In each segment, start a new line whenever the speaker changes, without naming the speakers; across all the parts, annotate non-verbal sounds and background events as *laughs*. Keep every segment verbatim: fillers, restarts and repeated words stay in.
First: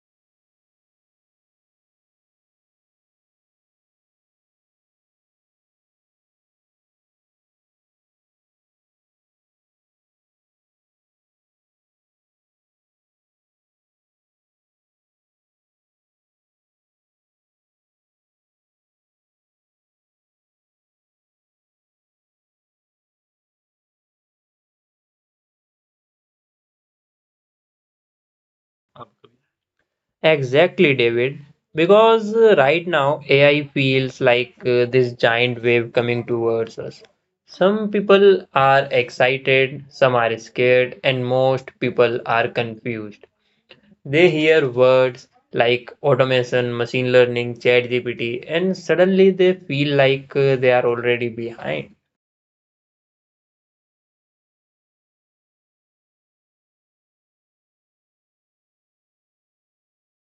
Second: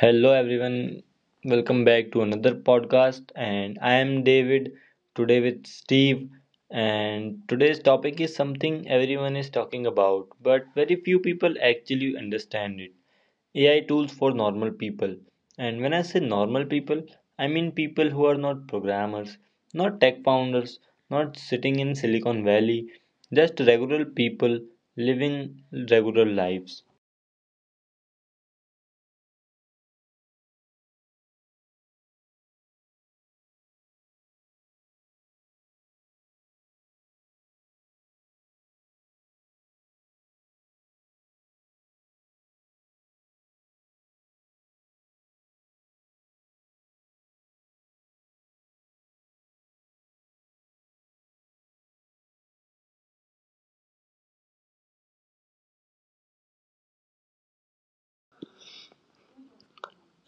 Hello everyone, welcome back to another podcast and I am David today with Steve, and today's topic is something everyone is talking about but very few people actually understand it. A I tools for normal people. And when I say normal people, I mean people who are not programmers, not tech founders, not sitting in Silicon Valley, just regular people living regular lives.
Exactly, David. Because uh, right now A I feels like uh, this giant wave coming towards us. Some people are excited, some are scared, and most people are confused. They hear words like automation, machine learning, ChatGPT, and suddenly they feel like uh, they are already behind.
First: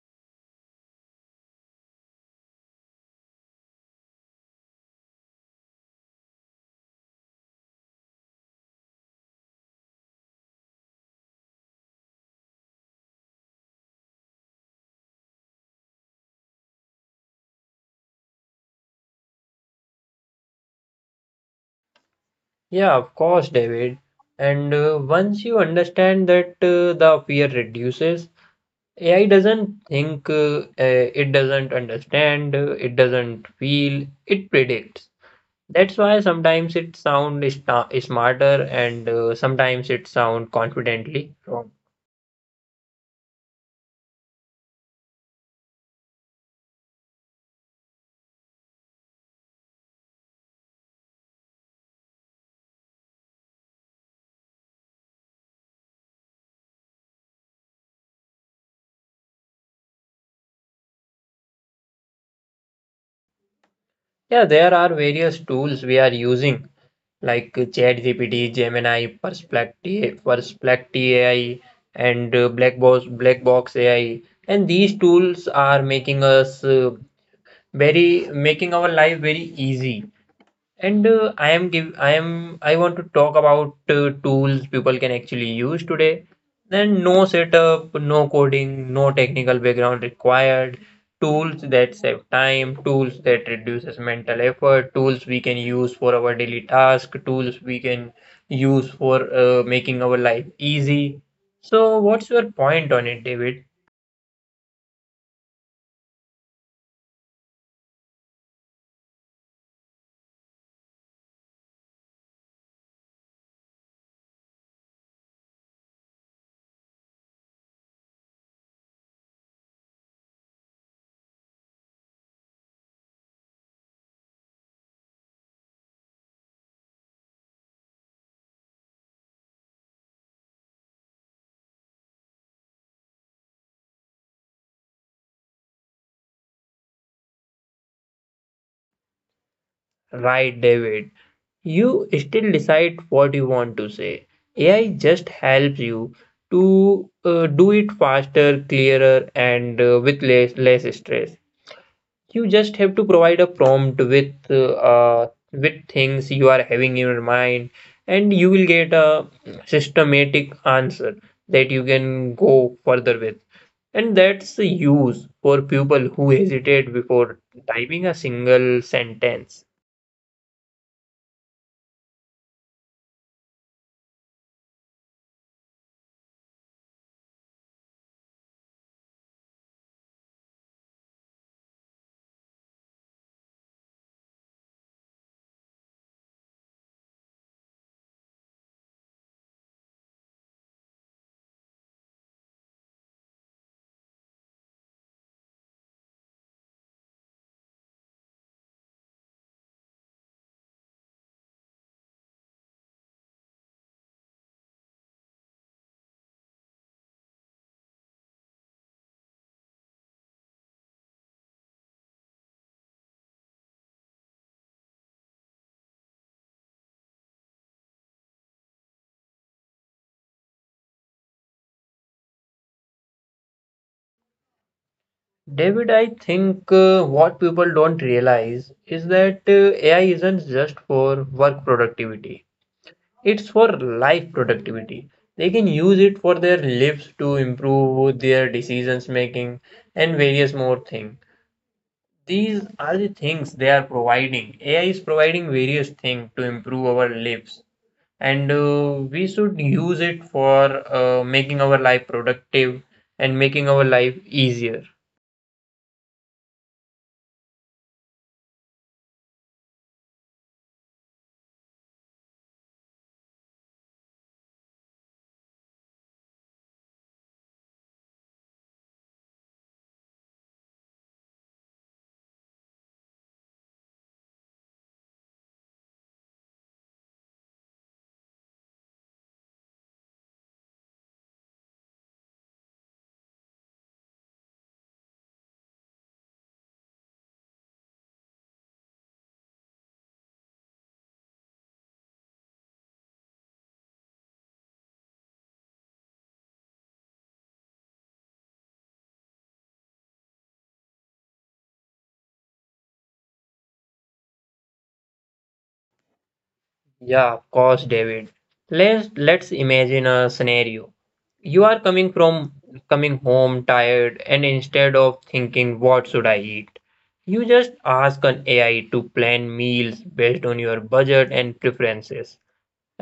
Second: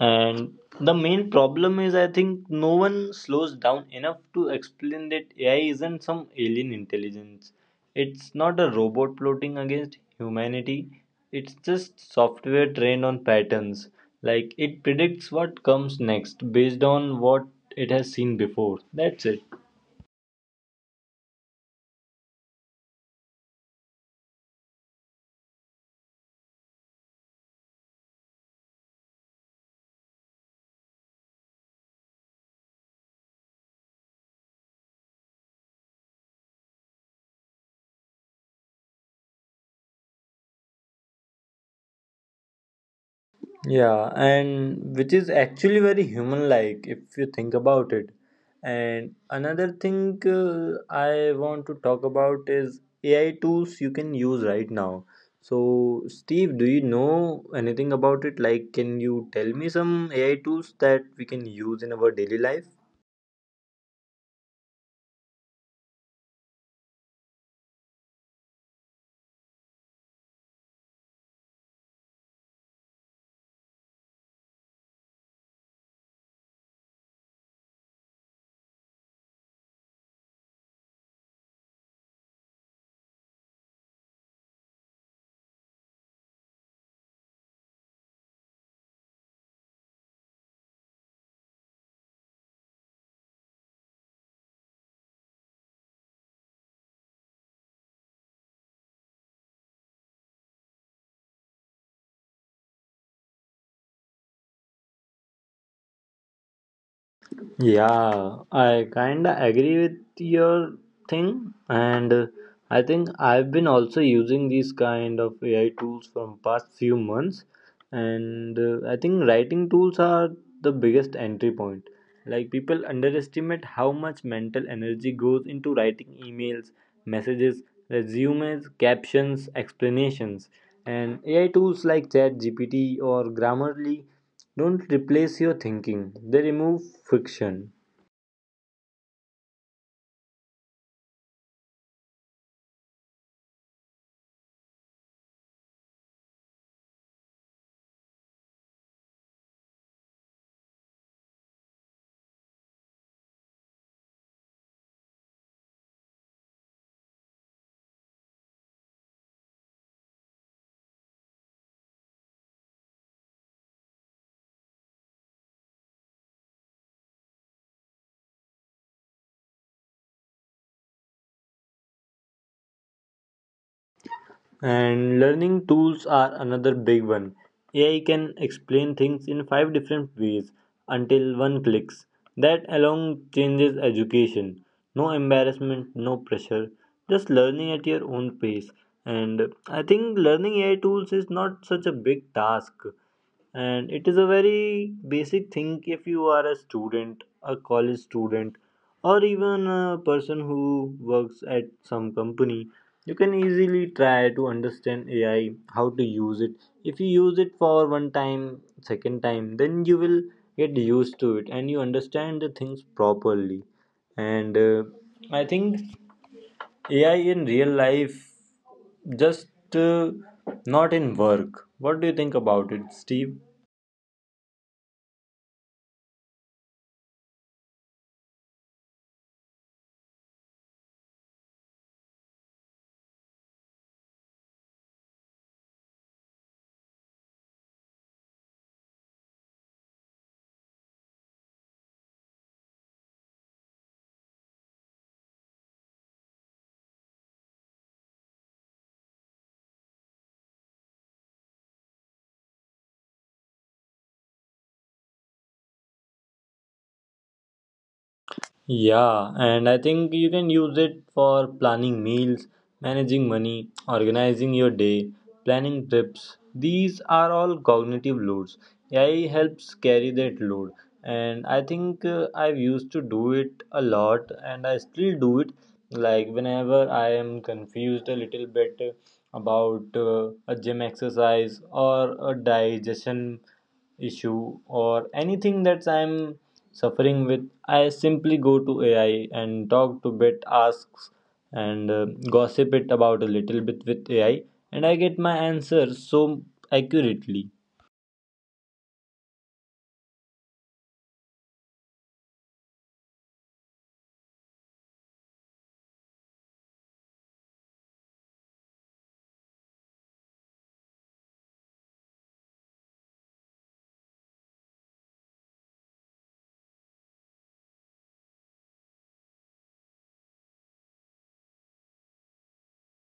And the main problem is, I think no one slows down enough to explain that A I isn't some alien intelligence. It's not a robot plotting against humanity. It's just software trained on patterns. Like it predicts what comes next based on what it has seen before. That's it.
Yeah, of course, David. And uh, once you understand that uh, the fear reduces. A I doesn't think, uh, uh, it doesn't understand, uh, it doesn't feel, it predicts. That's why sometimes it sounds smarter and uh, sometimes it sounds confidently wrong.
Yeah, and which is actually very human like if you think about it. And another thing uh, I want to talk about is A I tools you can use right now. So, Steve, do you know anything about it? Like, can you tell me some A I tools that we can use in our daily life?
Yeah, there are various tools we are using like uh, ChatGPT, Gemini, Perplexity, Perplexity A I, and uh, Black Box, Black Box A I. And these tools are making us uh, very, making our life very easy. And uh, I am give I am I want to talk about uh, tools people can actually use today. Then no setup, no coding, no technical background required. Tools that save time, tools that reduces mental effort, tools we can use for our daily task, tools we can use for uh, making our life easy. So what's your point on it, David?
Yeah, I kinda agree with your thing, and uh, I think I've been also using these kind of A I tools from past few months, and uh, I think writing tools are the biggest entry point. Like people underestimate how much mental energy goes into writing emails, messages, resumes, captions, explanations, and A I tools like ChatGPT or Grammarly don't replace your thinking; they remove friction.
Right, David. You still decide what you want to say. A I just helps you to uh, do it faster, clearer, and uh, with less, less stress. You just have to provide a prompt with uh, uh, with things you are having in your mind, and you will get a systematic answer that you can go further with. And that's the use for people who hesitate before typing a single sentence.
And learning tools are another big one. A I can explain things in five different ways until one clicks. That alone changes education. No embarrassment, no pressure, just learning at your own pace. And I think learning A I tools is not such a big task, and it is a very basic thing. If you are a student, a college student, or even a person who works at some company, you can easily try to understand AI, how to use it. If you use it for one time, second time, then you will get used to it and you understand the things properly. And uh, i think AI in real life, just uh, not in work. What do you think about it, Steve?
David, I think uh, what people don't realize is that uh, A I isn't just for work productivity, it's for life productivity. They can use it for their lives to improve their decisions making and various more things. These are the things they are providing. A I is providing various things to improve our lives, and uh, we should use it for uh, making our life productive and making our life easier.
Yeah, and I think you can use it for planning meals, managing money, organizing your day, planning trips. These are all cognitive loads. A I helps carry that load, and I think uh, I've used to do it a lot, and I still do it. Like whenever I am confused a little bit about uh, a gym exercise or a digestion issue or anything that I'm suffering with, I simply go to A I and talk to bit asks and uh, gossip it about a little bit with A I, and I get my answer so accurately.
Yeah, of course, David. Let's let's imagine a scenario. You are coming from coming home tired, and instead of thinking what should I eat, you just ask an A I to plan meals based on your budget and preferences,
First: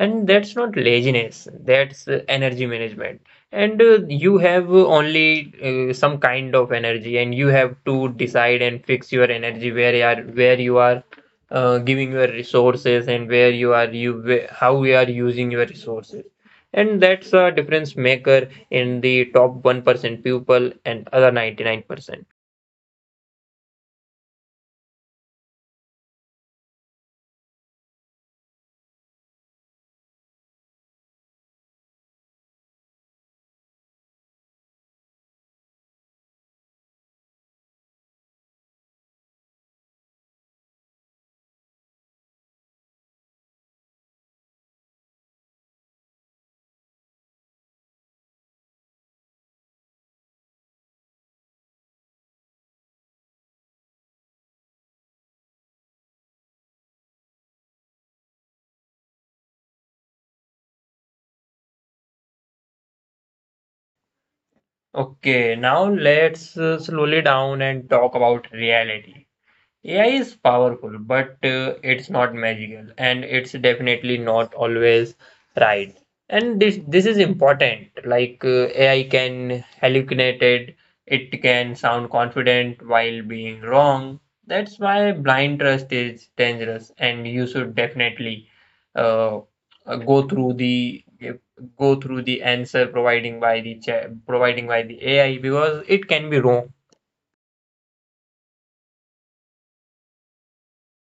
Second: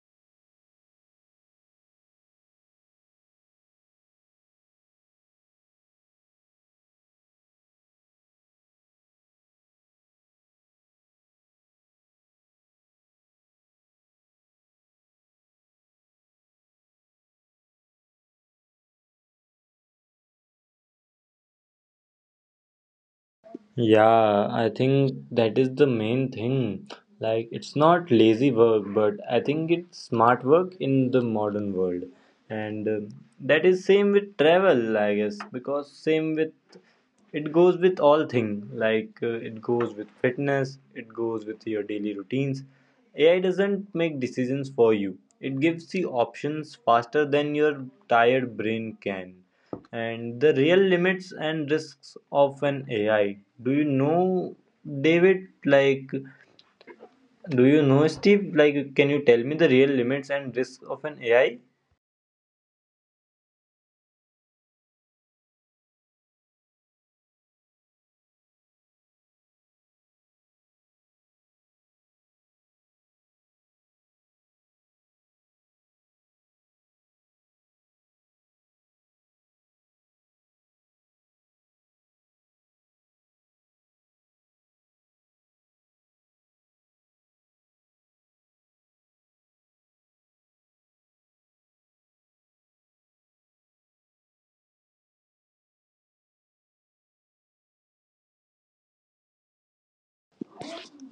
and that's not laziness, that's uh, energy management. And uh, you have uh, only uh, some kind of energy, and you have to decide and fix your energy where you are where you are uh, giving your resources, and where you are you wh- how you are using your resources. And that's a difference maker in the top one percent people and other ninety-nine percent.
Yeah, I think that is the main thing. Like, it's not lazy work, but I think it's smart work in the modern world. And um that is same with travel, I guess, because same with it goes with all thing. Like, uh, it goes with fitness, it goes with your daily routines. A I doesn't make decisions for you. It gives you options faster than your tired brain can. And the real limits and risks of an A I. Do you know, David? Like, do you know, Steve? Like, can you tell me the real limits and risks of an A I?
Okay, now let's uh, slowly down and talk about reality. A I is powerful, but uh, it's not magical, and it's definitely not always right. And this this is important. Like uh, A I can hallucinate it, it can sound confident while being wrong. That's why blind trust is dangerous, and you should definitely uh, uh, go through the go through the answer providing by the cha- providing by the A I, because it can be wrong.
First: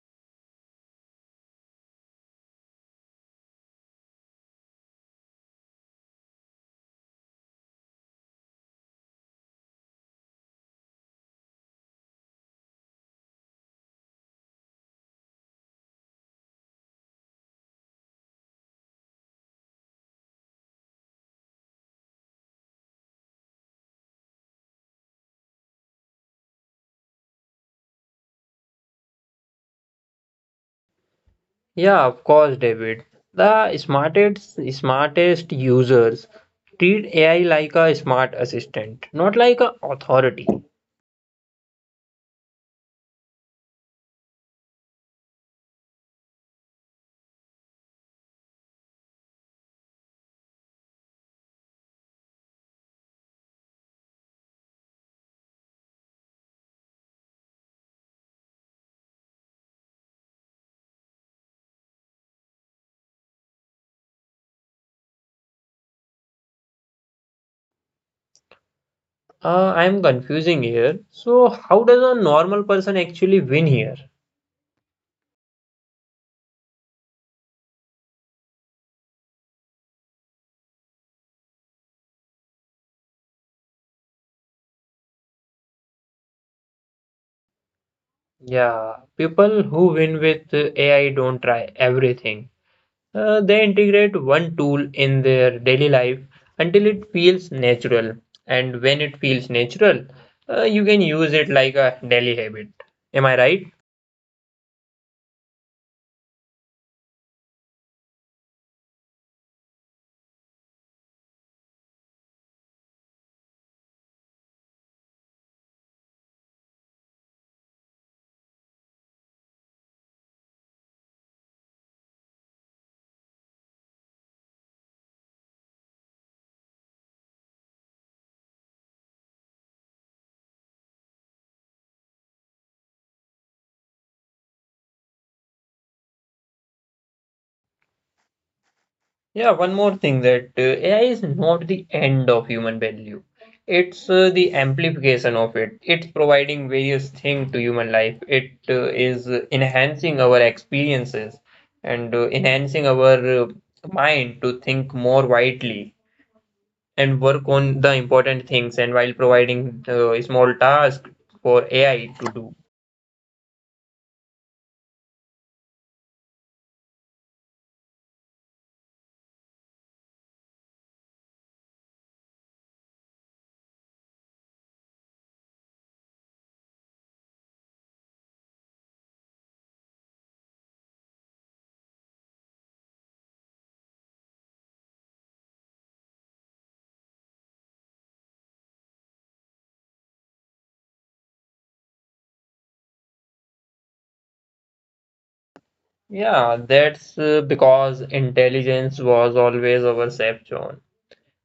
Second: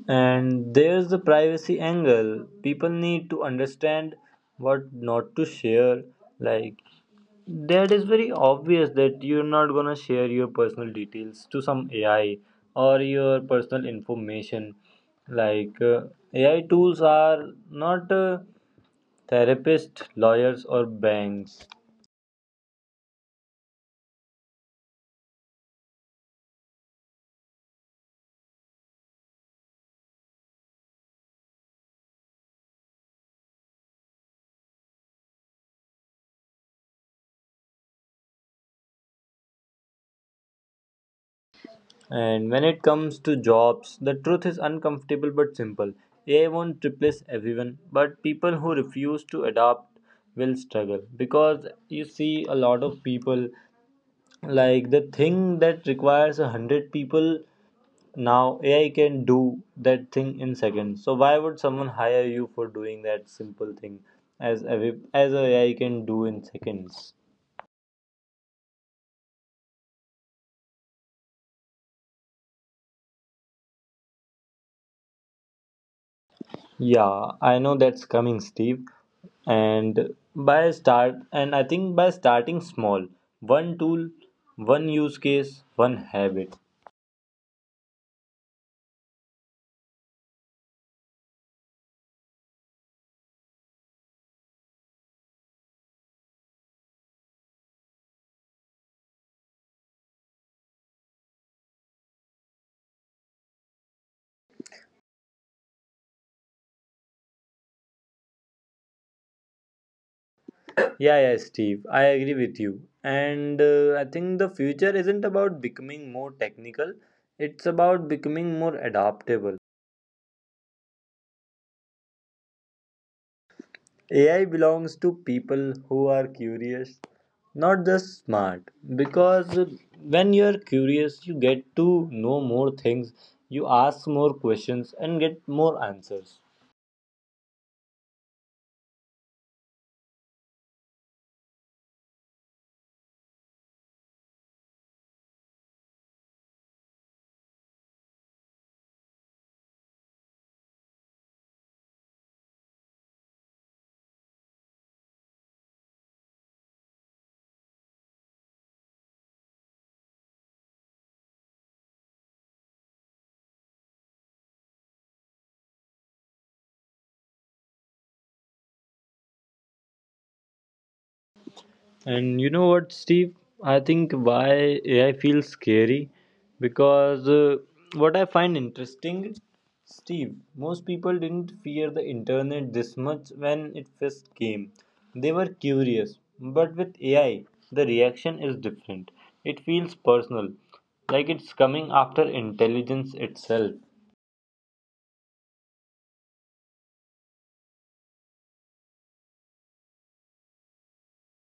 And there's the privacy angle. People need to understand what not to share. Like, that is very obvious that you're not gonna share your personal details to some A I or your personal information. Like, uh, A I tools are not. Uh, therapists, lawyers, or banks.
Yeah, of course, David. The smartest smartest users treat A I like a smart assistant, not like a authority.
And when it comes to jobs, the truth is uncomfortable but simple. A I won't replace everyone, but people who refuse to adapt will struggle, because you see a lot of people, like the thing that requires a hundred people, now A I can do that thing in seconds. So why would someone hire you for doing that simple thing as every, as a AI can do in seconds?
Uh, I am confusing here. So, how does a normal person actually win here?
Yeah, I know that's coming, Steve. And by start, and I think by starting small, one tool, one use case, one habit.
Yeah, people who win with uh, A I don't try everything. Uh, they integrate one tool in their daily life until it feels natural. And when it feels natural, uh, you can use it like a daily habit. Am I right?
Yeah, yeah, Steve, I agree with you. And uh, I think the future isn't about becoming more technical, it's about becoming more adaptable. A I belongs to people who are curious, not just smart. Because when you're curious, you get to know more things, you ask more questions, and get more answers.
Yeah, one more thing, that uh, A I is not the end of human value. It's uh, the amplification of it. It's providing various things to human life. It uh, is uh, enhancing our experiences and uh, enhancing our uh, mind to think more widely and work on the important things, and while providing uh, small tasks for A I to do.
And you know what, Steve? I think why A I feels scary, because uh, what I find interesting, Steve, most people didn't fear the internet this much when it first came. They were curious, but with A I, the reaction is different. It feels personal, like it's coming after intelligence itself.
Yeah, that's uh, because intelligence was always our safe zone.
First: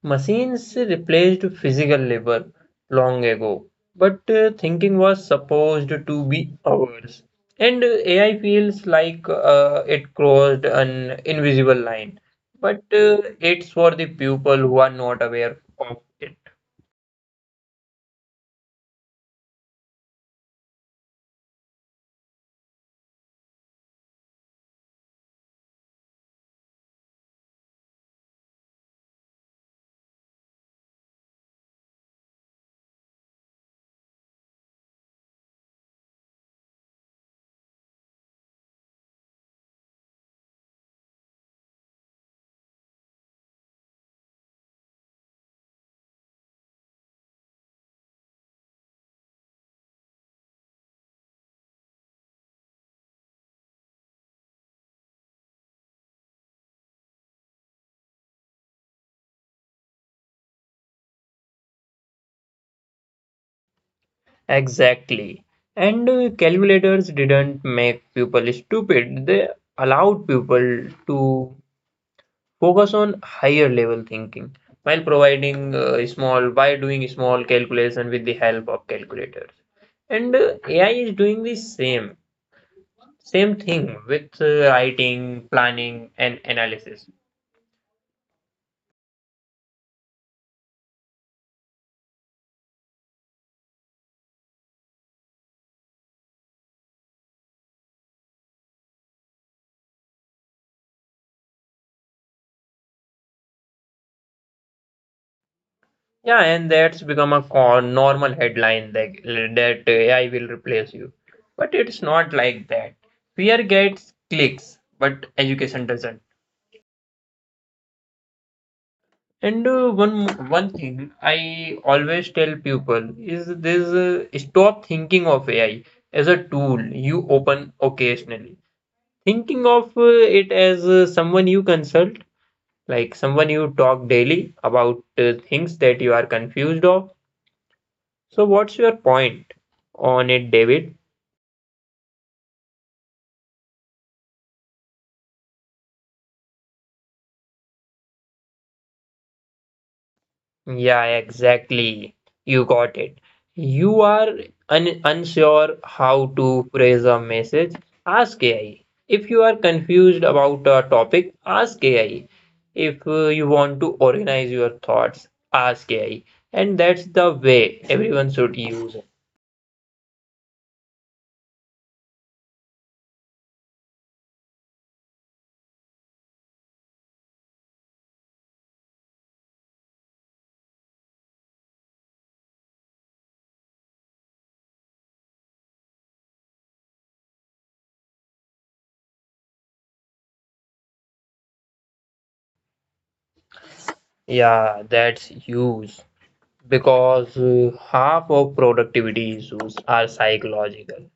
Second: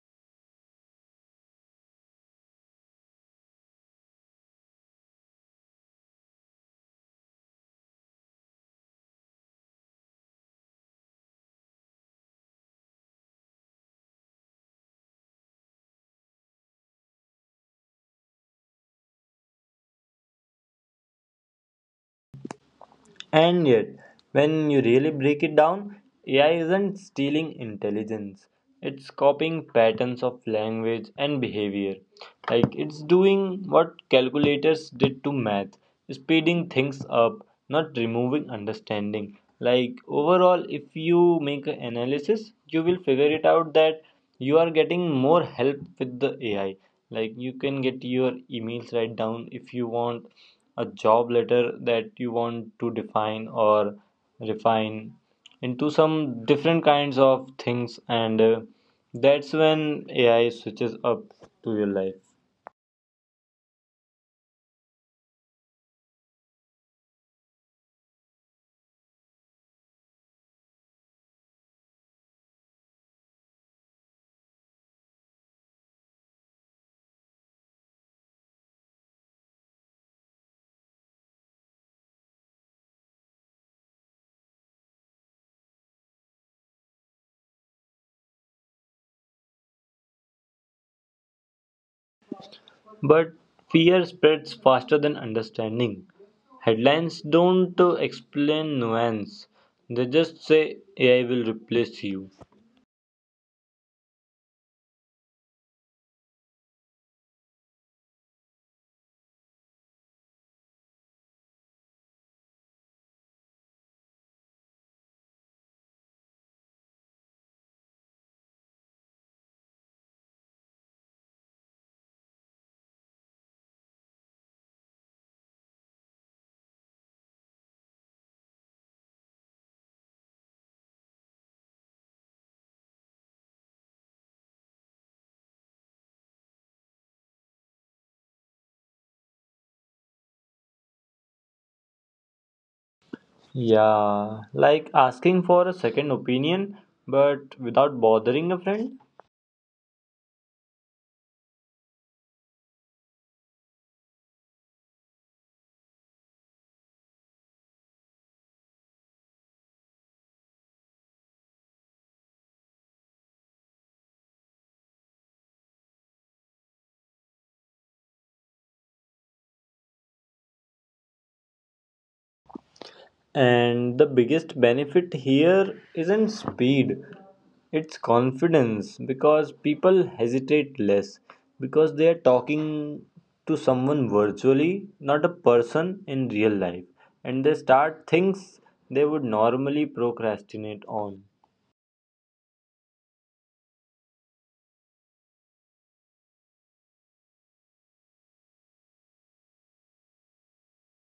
Machines replaced physical labor long ago, but uh, thinking was supposed to be ours. And uh, A I feels like uh, it crossed an invisible line, but uh, it's for the people who are not aware of it.
And yet, when you really break it down, A I isn't stealing intelligence. It's copying patterns of language and behavior. Like it's doing what calculators did to math, speeding things up, not removing understanding. Like overall, if you make an analysis, you will figure it out that you are getting more help with the A I. Like you can get your emails right down, if you want a job letter that you want to define or refine into some different kinds of things, and uh, that's when AI switches up to your life.
Exactly. And uh, calculators didn't make people stupid, they allowed people to focus on higher level thinking, while providing uh, small by doing small calculation with the help of calculators. And uh, A I is doing the same same thing with uh, writing, planning, and analysis.
But fear spreads faster than understanding. Headlines don't uh, explain nuance. They just say AI will replace you.
Yeah, and that's become a co- normal headline that that A I will replace you. But it's not like that. Fear gets clicks, but education doesn't. And uh, one one thing I always tell people is this: uh, stop thinking of A I as a tool you open occasionally. Thinking of uh, it as uh, someone you consult, like someone you talk daily about uh, things that you are confused of. So, what's your point on it, David?
Yeah, like asking for a second opinion but without bothering a friend.
Yeah, exactly. You got it. You are un unsure how to phrase a message? Ask A I. If you are confused about a topic, ask A I. If uh, you want to organize your thoughts, ask A I. And that's the way everyone should use it.
And the biggest benefit here isn't speed, it's confidence, because people hesitate less because they are talking to someone virtually, not a person in real life, and they start things they would normally procrastinate on.
Yeah, that's huge, because uh, half of productivity issues are psychological,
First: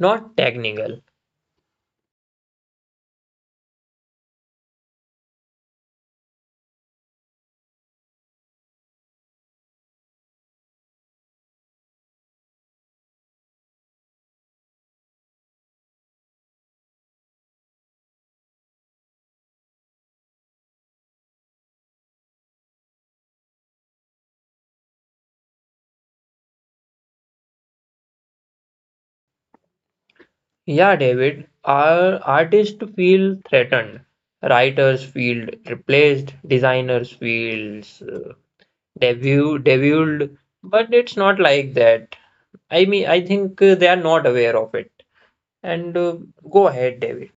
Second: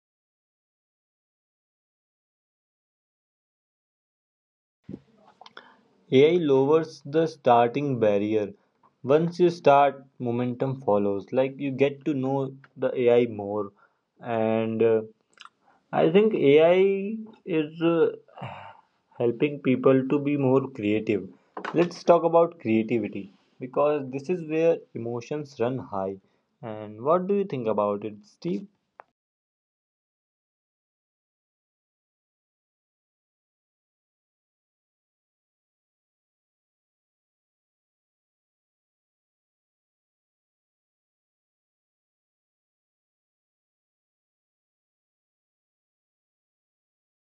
not technical.
A I lowers the starting barrier. Once you start, momentum follows. Like you get to know the A I more, and uh, I think A I is uh, helping people to be more creative. Let's talk about creativity because this is where emotions run high. And what do you think about it, Steve?
Yeah, David, our artists feel threatened, writers feel replaced, designers feels uh, devu deviled, but it's not like that. I mean, I think uh, they are not aware of it. And uh, go ahead, David.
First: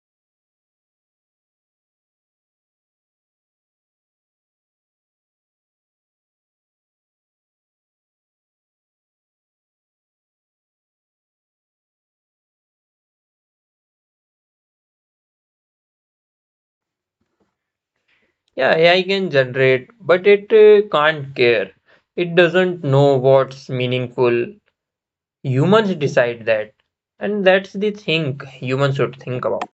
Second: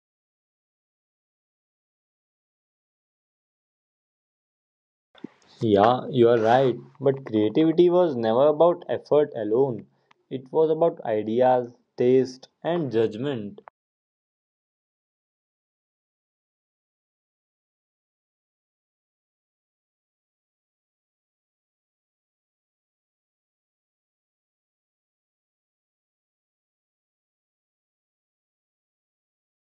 Yeah, you are right. But creativity was never about effort alone, it was about ideas, taste, and judgment.
Yeah, A I can generate, but it uh, can't care. It doesn't know what's meaningful. Humans decide that. And that's the thing humans should think about.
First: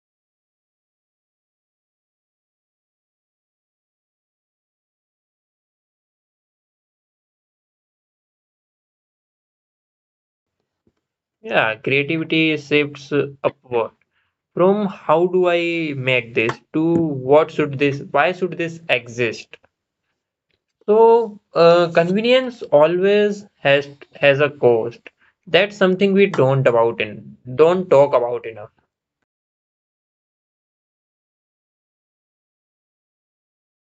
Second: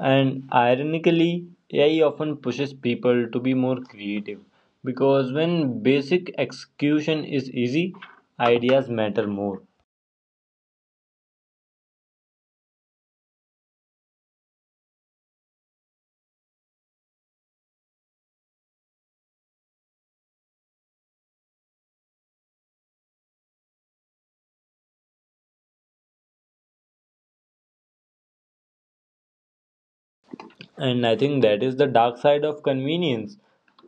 And ironically, A I often pushes people to be more creative because when basic execution is easy, ideas matter more.
Yeah, creativity shifts upward, from how do I make this to what should this, why should this exist? So uh, convenience always has has a cost. That's something we don't about in don't talk about enough.
And I think that is the dark side of convenience.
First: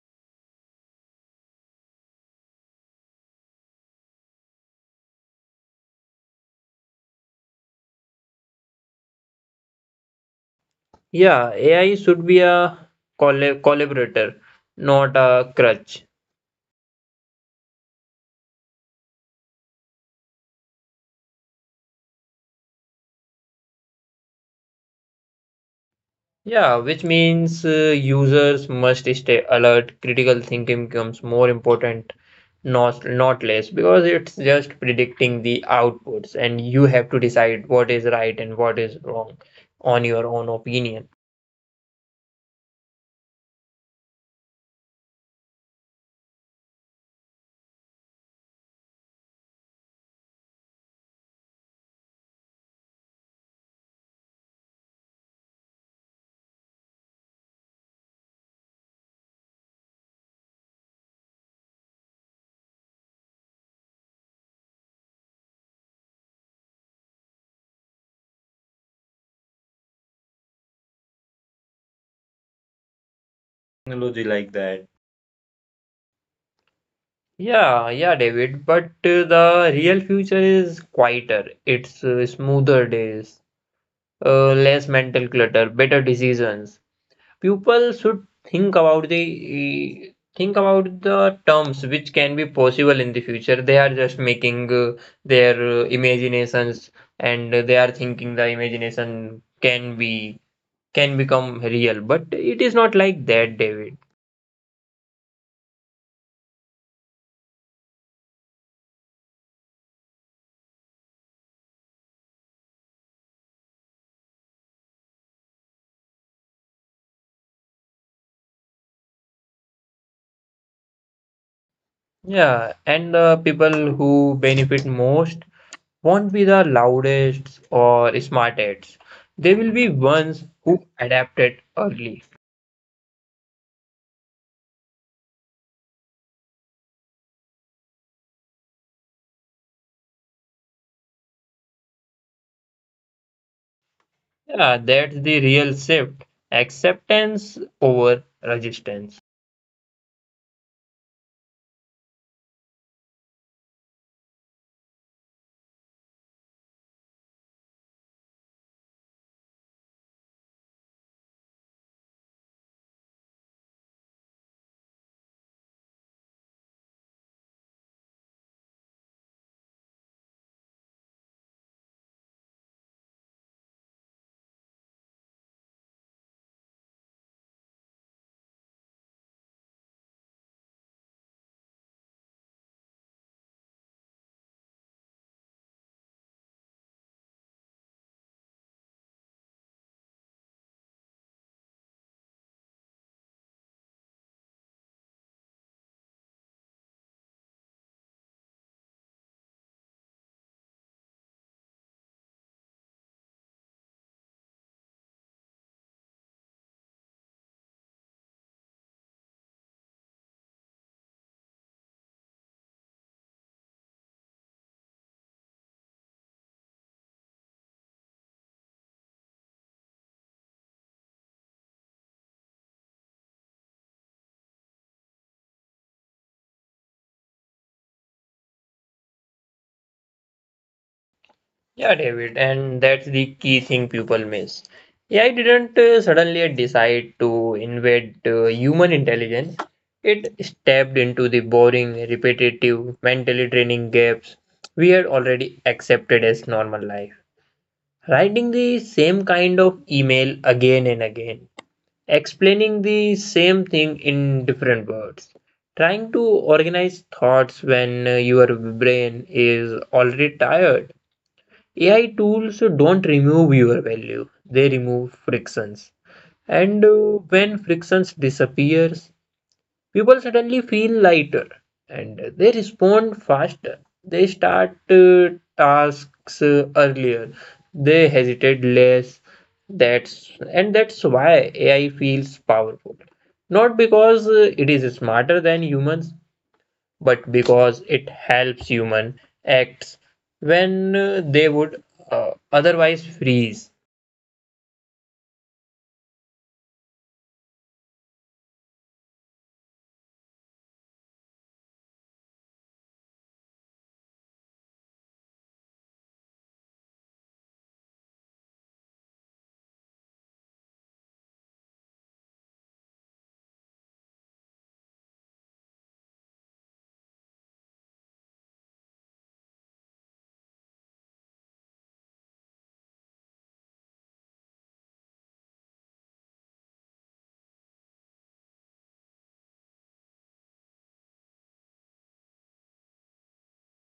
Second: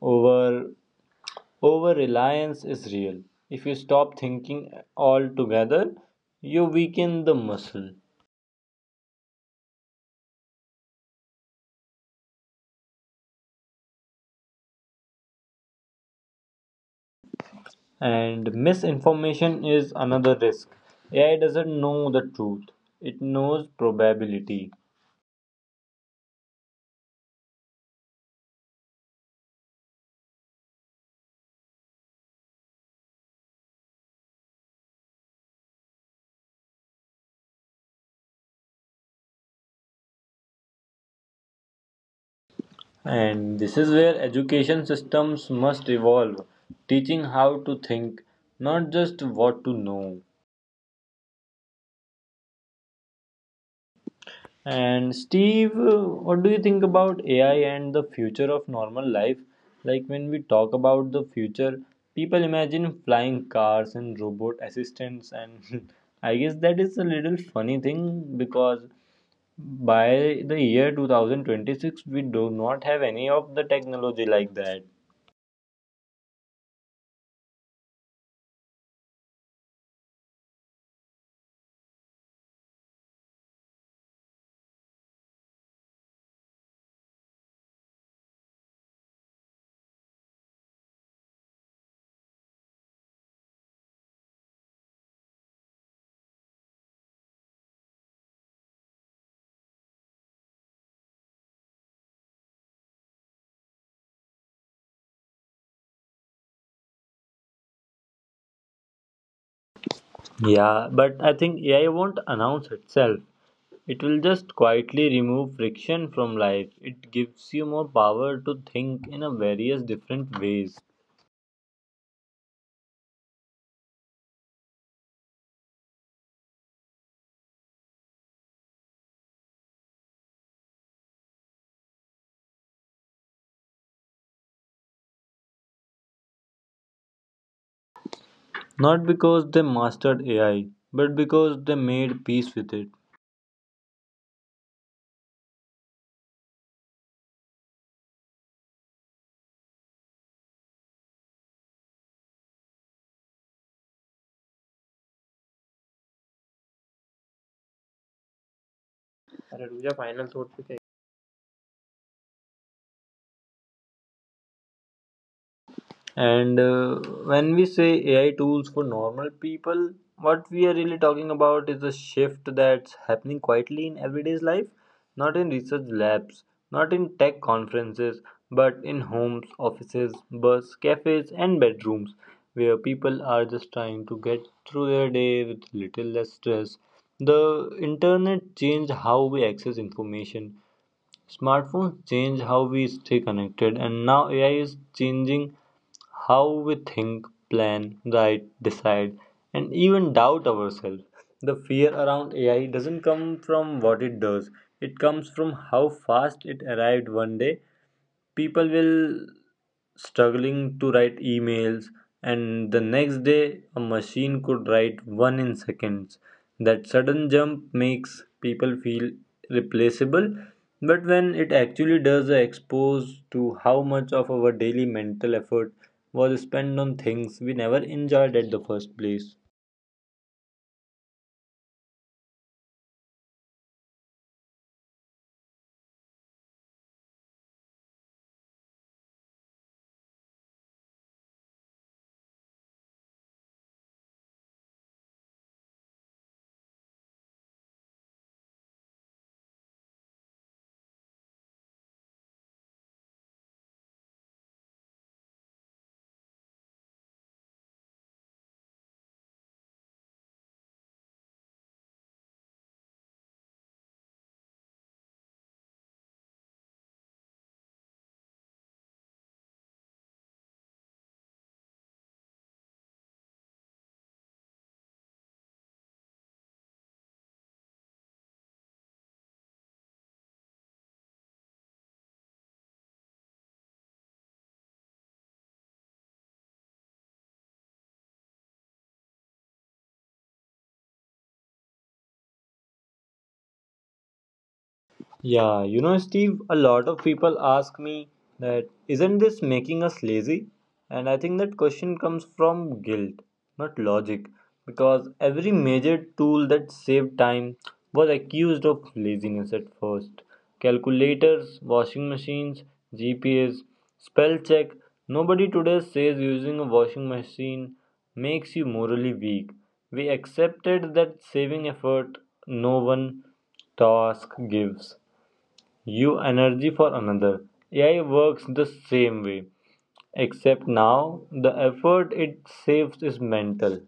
Over over reliance is real. If you stop thinking altogether, you weaken the muscle.
Yeah, A I should be a colla- collaborator, not a crutch.
And misinformation is another risk. A I doesn't know the truth. It knows probability.
Yeah, which means uh, users must stay alert. Critical thinking becomes more important, not not less, because it's just predicting the outputs, and you have to decide what is right and what is wrong on your own opinion.
And this is where education systems must evolve, teaching how to think, not just what to know. And Steve, uh, what do you think about A I and the future of normal life? Like when we talk about the future, people imagine flying cars and robot assistants, and *laughs* I guess that is a little funny thing because by the year twenty twenty-six, we do not have any of the
Technology
technology
like
like that.
that. Yeah, yeah, David, but uh, the real future is quieter. It's uh, smoother days, uh, less mental clutter, better decisions. People should think about the think about the terms which can be possible in the future. They are just making uh, their uh, imaginations, and they are thinking the imagination can be can become real, but it is not like that, David.
Yeah, but I think A I won't announce itself. It will just quietly remove friction from life. It gives you more power to think in a various different ways.
Yeah, and the people who benefit most won't be the loudest or smartest. They will be ones who adapted early.
Not because they mastered A I, but because they made peace with it.
Yeah, that's the real shift. Acceptance over resistance.
And uh, when we say A I tools for normal people, what we are really talking about is a shift that's happening quietly in everyday's life, not in research labs, not in tech conferences, but in homes, offices, bus, cafes, and bedrooms, where people are just trying to get through their day with little less stress. The internet changed how we access information. Smartphones change how we stay connected, and now A I is changing how we think, plan, write, decide, and even doubt ourselves. The fear around A I doesn't come from what it does, it comes from how fast it arrived. One day people will struggling to write emails, and the next day a machine could write one in seconds. That sudden jump makes people feel replaceable, but when it actually does, they expose to how much of our daily mental effort was spent on things we never enjoyed at the first place.
Yeah, David, and that's the key thing people miss. A I didn't uh, suddenly decide to invade uh, human intelligence. It stepped into the boring, repetitive, mentally draining gaps we had already accepted as normal life. Writing the same kind of email again and again, explaining the same thing in different words, trying to organize thoughts when uh, your brain is already tired. AI tools don't remove your value, they remove frictions. And uh, when frictions disappears, people suddenly feel lighter, and they respond faster. They start uh, tasks uh, earlier, they hesitate less. That's and that's why AI feels powerful, not because uh, it is smarter than humans, but because it helps human acts when uh, they would uh, otherwise freeze.
Yeah, you know, Steve, a lot of people ask me that isn't this making us lazy? And I think that question comes from guilt, not logic, because every major tool that saved time was accused of laziness at first. Calculators, washing machines, G P S, spell check. Nobody today says using a washing machine makes you morally weak. We accepted that saving effort, no one task gives you energy for another. A I works the same way, except now the effort it saves is mental.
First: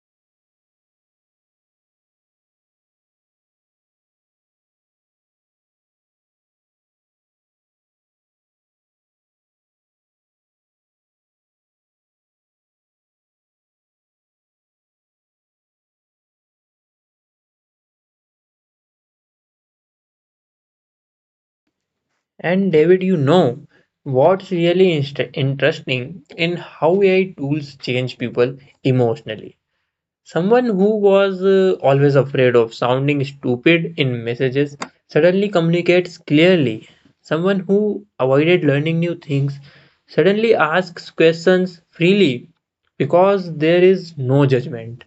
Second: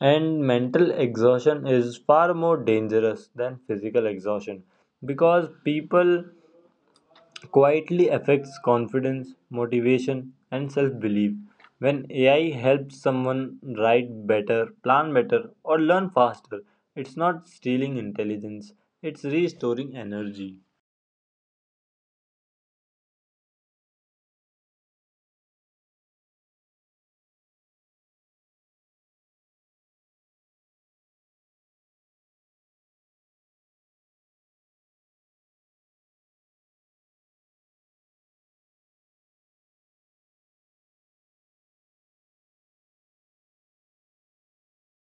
And mental exhaustion is far more dangerous than physical exhaustion because people quietly affects confidence, motivation, and self belief. When A I helps someone write better, plan better, or learn faster, it's not stealing intelligence, it's restoring energy.
And David, you know what's really inst- interesting in how A I tools change people emotionally. Someone who was uh, always afraid of sounding stupid in messages suddenly communicates clearly. Someone who avoided learning new things suddenly asks questions freely, because there is no judgment.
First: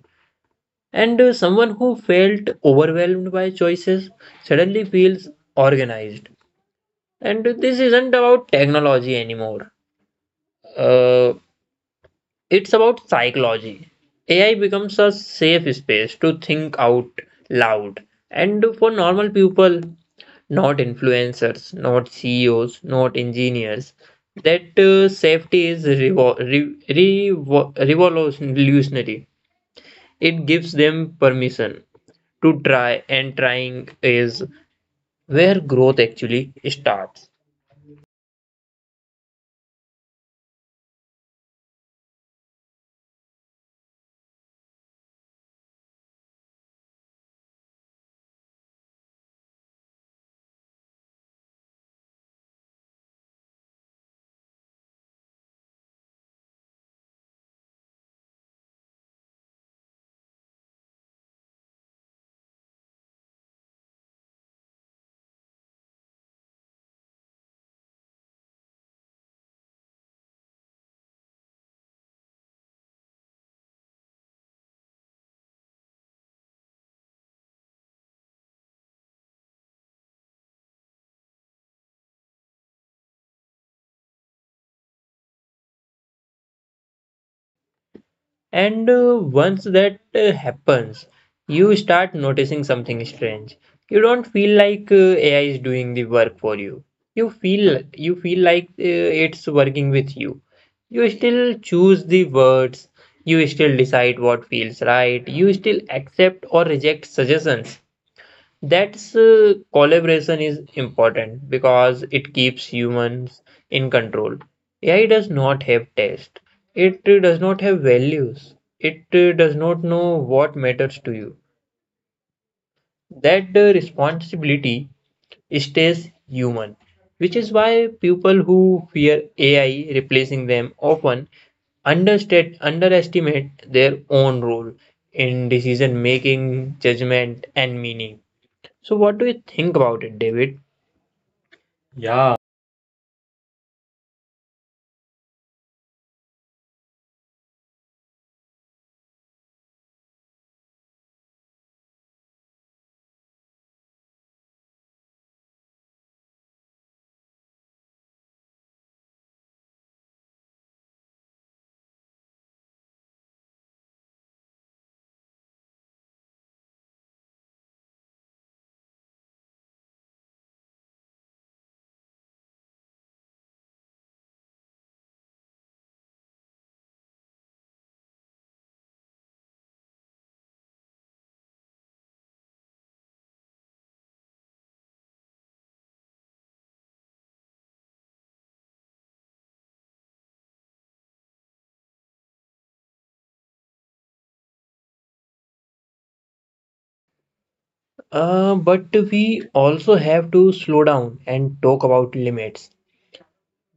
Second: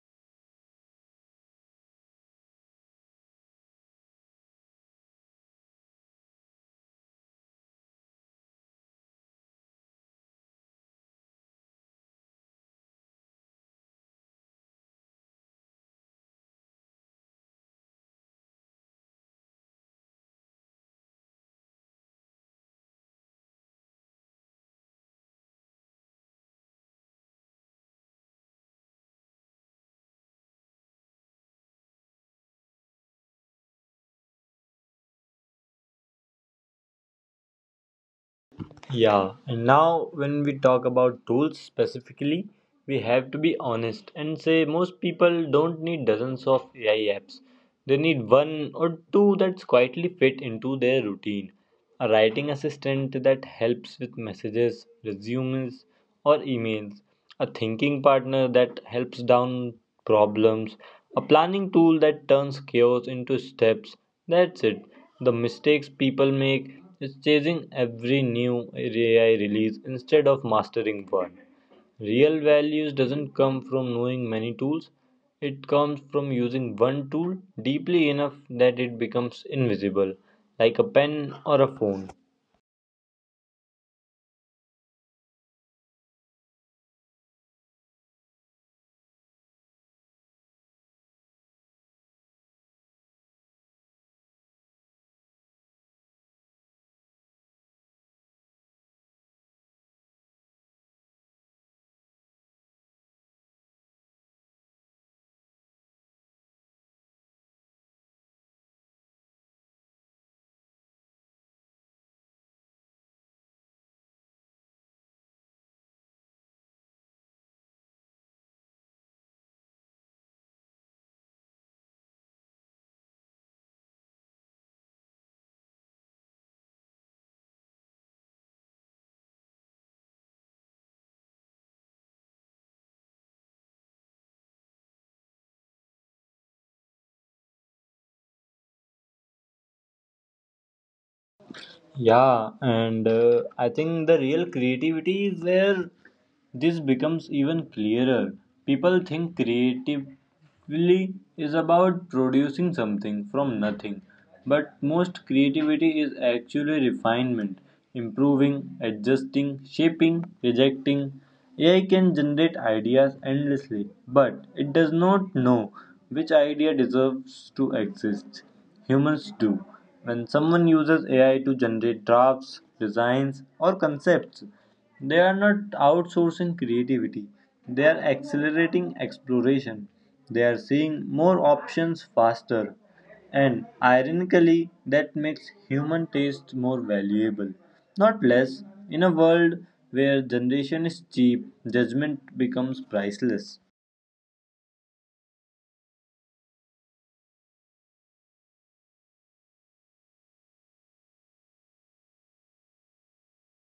And uh, someone who felt overwhelmed by choices suddenly feels organized. And this isn't about technology anymore. Uh, it's about psychology. A I becomes a safe space to think out loud. And for normal people, not influencers, not C E Os, not engineers, that uh, safety is revo- re- revo- revolutionary. It gives them permission to try, and trying is where growth actually starts.
Yeah, and now when we talk about tools specifically, we have to be honest and say most people don't need dozens of A I apps. They need one or two that quietly fit into their routine. A writing assistant that helps with messages, resumes, or emails, a thinking partner that helps down problems, a planning tool that turns chaos into steps. That's it. The mistakes people make is chasing every new A I release instead of mastering one. Real values doesn't come from knowing many tools. It comes from using one tool deeply enough that it becomes invisible, like a pen or a phone.
And uh, once that uh, happens, you start noticing something strange. You don't feel like uh, A I is doing the work for you. You feel you feel like uh, it's working with you. You still choose the words. You still decide what feels right. You still accept or reject suggestions. That's uh, collaboration is important because it keeps humans in control. A I does not have taste. It uh, does not have values. It uh, does not know what matters to you. That uh, responsibility stays human, which is why people who fear A I replacing them often understate, underestimate their own role in decision making, judgment, and meaning. So, what do you think about it, David?
Yeah, and uh, I think the real creativity is where this becomes even clearer. People think creatively is about producing something from nothing, but most creativity is actually refinement, improving, adjusting, shaping, rejecting. A I can generate ideas endlessly, but it does not know which idea deserves to exist. Humans do. When someone uses A I to generate drafts, designs, or concepts, they are not outsourcing creativity, they are accelerating exploration. They are seeing more options faster. And ironically, that makes human taste more valuable, not less, in a world where generation is cheap, judgment becomes priceless.
Uh, but we also have to slow down and talk about limits,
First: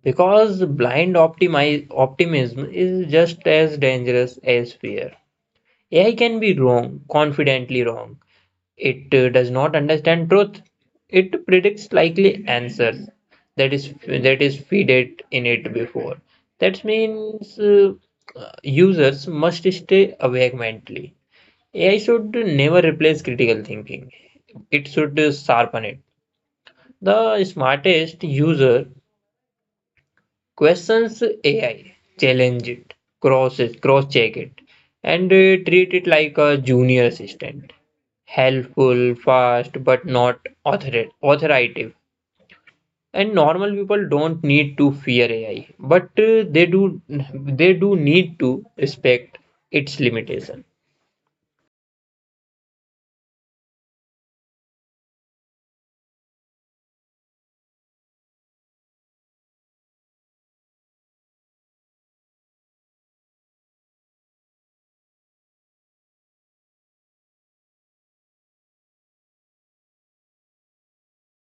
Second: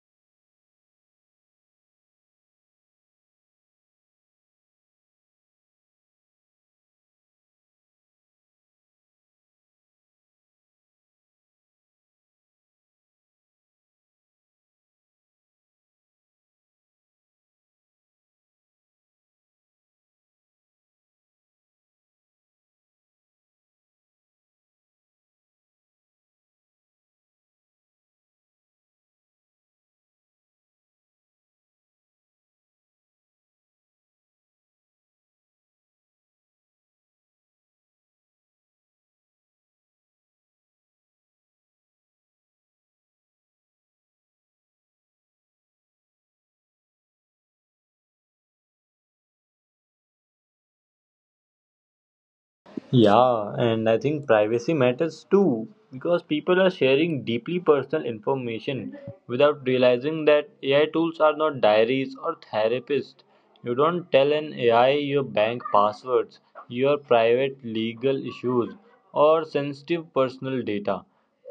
because blind optimi- optimism is just as dangerous as fear. A I can be wrong, confidently wrong. It uh, does not understand truth. It predicts likely answers that is that is feeded in it before. That means uh, users must stay awake mentally. A I should never replace critical thinking. It should sharpen it. The smartest user questions A I, challenge it, cross it, cross check it, and uh, treat it like a junior assistant. Helpful, fast, but not author- authoritative. And normal people don't need to fear A I, but uh, they do they do need to respect its limitation.
Yeah, and I think privacy matters too because people are sharing deeply personal information without realizing that A I tools are not diaries or therapists. You don't tell an A I your bank passwords, your private legal issues, or sensitive personal data.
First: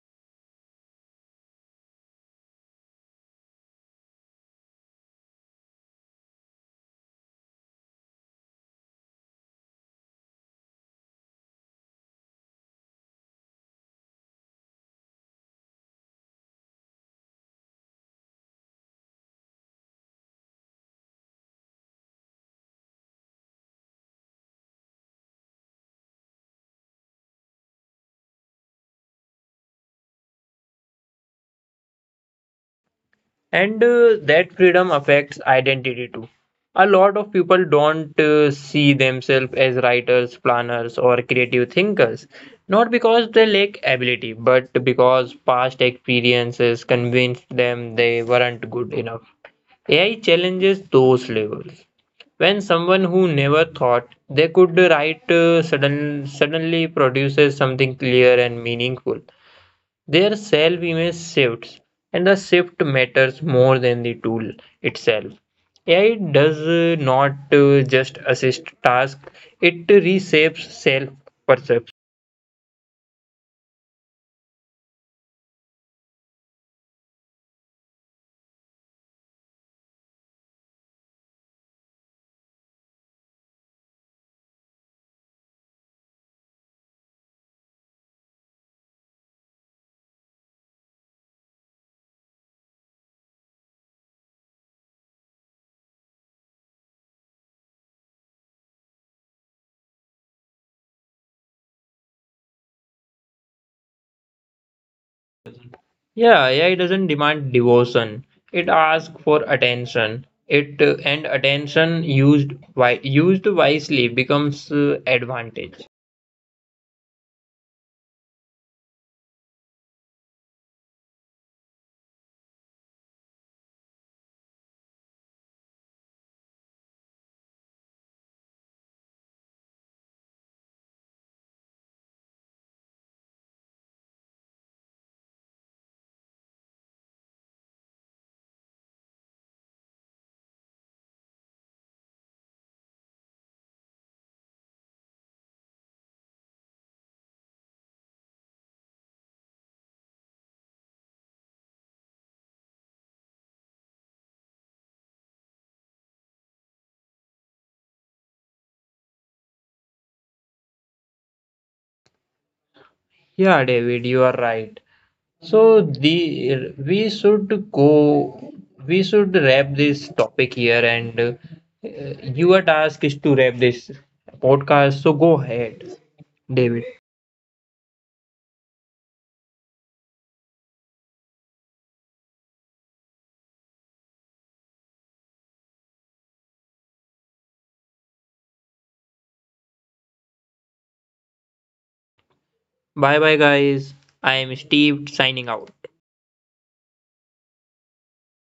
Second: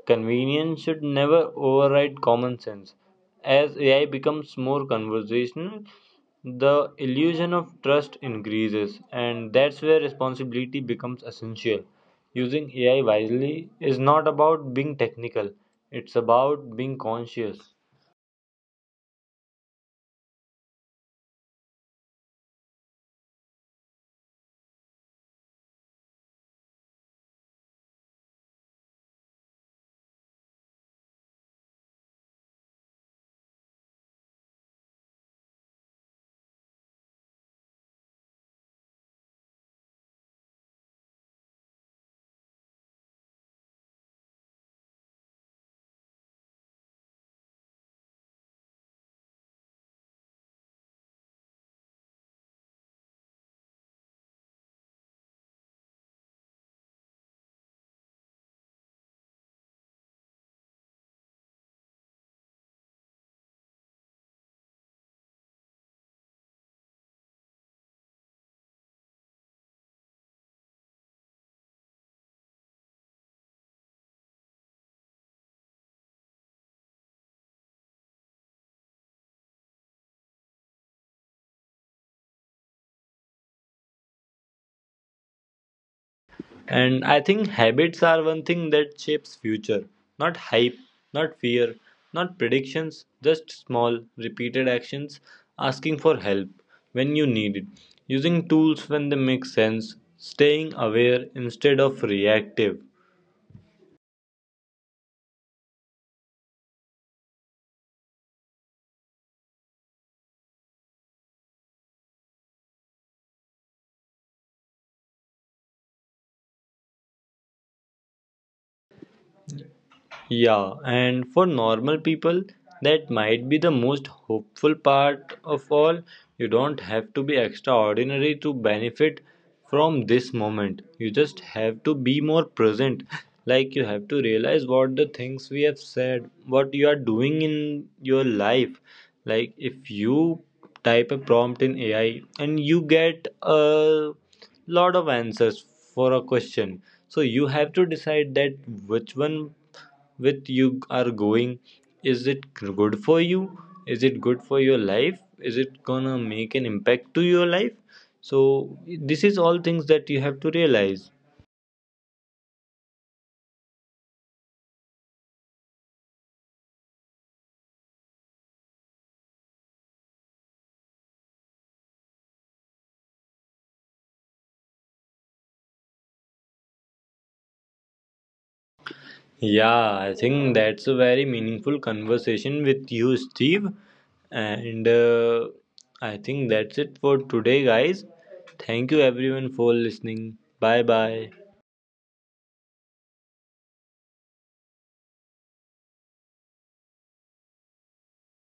Convenience should never override common sense. As A I becomes more conversational, the illusion of trust increases, and that's where responsibility becomes essential. Using A I wisely is not about being technical, it's about being conscious.
and uh, that freedom affects identity too. A lot of people don't uh, see themselves as writers, planners or creative thinkers, not because they lack ability, but because past experiences convinced them they weren't good enough. AI challenges those labels. When someone who never thought they could write uh, sudden, suddenly produces something clear and meaningful, their self image shifts, and the shift matters more than the tool itself. A I does uh, not uh, just assist tasks, it reshapes self perception.
And I think habits are one thing that shapes future. Not hype, not fear, not predictions, just small, repeated actions, asking for help when you need it, using tools when they make sense, staying aware instead of reactive.
Yeah, A I doesn't demand devotion. It asks for attention. It uh, and attention used wi- used wisely becomes uh, advantage.
Yeah, and for normal people, that might be the most hopeful part of all. You don't have to be extraordinary to benefit from this moment. You just have to be more present. Like you have to realize what the things we have said, what you are doing in your life. Like if you type a prompt in A I and you get a lot of answers for a question. So you have to decide that which one with you are going, is it good for you, is it good for your life, is it gonna make an impact to your life? So this is all things that you have to realize.
Yeah, David, you are right. So the we should go we should wrap this topic here, and uh, your task is to wrap this podcast. So go ahead, David.
Yeah, I think that's a very meaningful conversation with you, Steve, and uh, I think that's it for today, guys. Thank you everyone for listening. Bye bye.
Bye bye, guys. I am Steve signing out.